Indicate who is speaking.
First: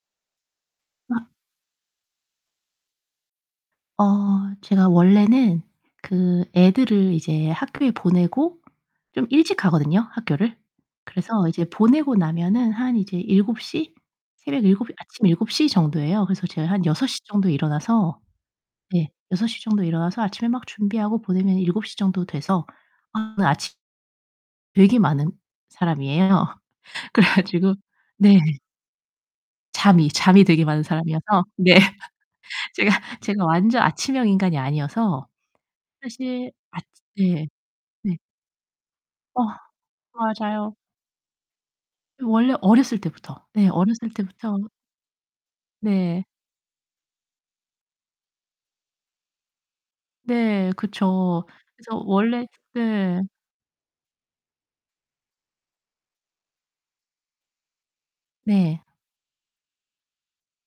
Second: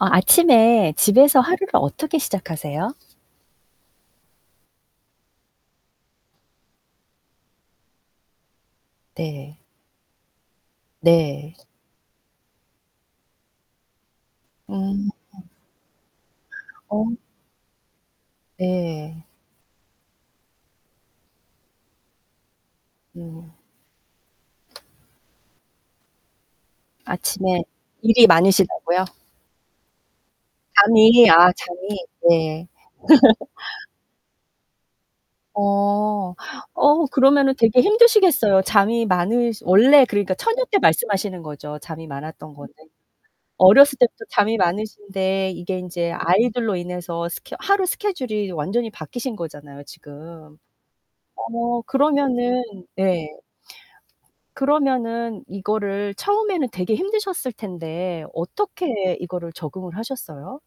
Speaker 1: 어, 아침에
Speaker 2: 아.
Speaker 1: 집에서 하루를 어떻게 시작하세요?
Speaker 2: 어 제가 원래는 그 애들을 이제 학교에 보내고 좀 일찍
Speaker 1: 네.
Speaker 2: 가거든요, 학교를. 그래서
Speaker 1: 네.
Speaker 2: 이제 보내고 나면은 한 7:00? 새벽 7,
Speaker 1: 어.
Speaker 2: 아침 7:00 정도예요. 그래서 제가 한
Speaker 1: 어.
Speaker 2: 6:00 정도에 일어나서 네,
Speaker 1: 네.
Speaker 2: 6:00 정도에 일어나서 아침에 막 준비하고 보내면 7:00 정도 돼서
Speaker 1: 네.
Speaker 2: 아침 되게 많은 사람이에요. 그래
Speaker 1: 아침에
Speaker 2: 가지고
Speaker 1: 일이
Speaker 2: 네.
Speaker 1: 많으시다고요?
Speaker 2: 잠이, 잠이 되게 많은
Speaker 1: 잠이
Speaker 2: 사람이어서
Speaker 1: 아
Speaker 2: 네.
Speaker 1: 잠이. 네.
Speaker 2: 제가, 제가 완전 아침형 인간이 아니어서
Speaker 1: 어
Speaker 2: 사실 아치
Speaker 1: 어
Speaker 2: 네.
Speaker 1: 그러면은 되게
Speaker 2: 네.
Speaker 1: 힘드시겠어요. 잠이
Speaker 2: 어,
Speaker 1: 많으시 원래 그러니까 처녀
Speaker 2: 맞아요.
Speaker 1: 때 말씀하시는 거죠? 잠이 많았던
Speaker 2: 원래
Speaker 1: 거는.
Speaker 2: 어렸을 때부터 네,
Speaker 1: 어렸을
Speaker 2: 어렸을
Speaker 1: 때부터 잠이
Speaker 2: 때부터
Speaker 1: 많으신데 이게 인제
Speaker 2: 네.
Speaker 1: 아이들로 인해서 스케 하루 스케줄이 완전히 바뀌신 거잖아요, 지금.
Speaker 2: 네, 그쵸.
Speaker 1: 어
Speaker 2: 그래서 원래
Speaker 1: 그러면은
Speaker 2: 네.
Speaker 1: 네. 그러면은 이거를 처음에는 되게 힘드셨을 텐데
Speaker 2: 네.
Speaker 1: 어떻게 이거를 적응을 하셨어요?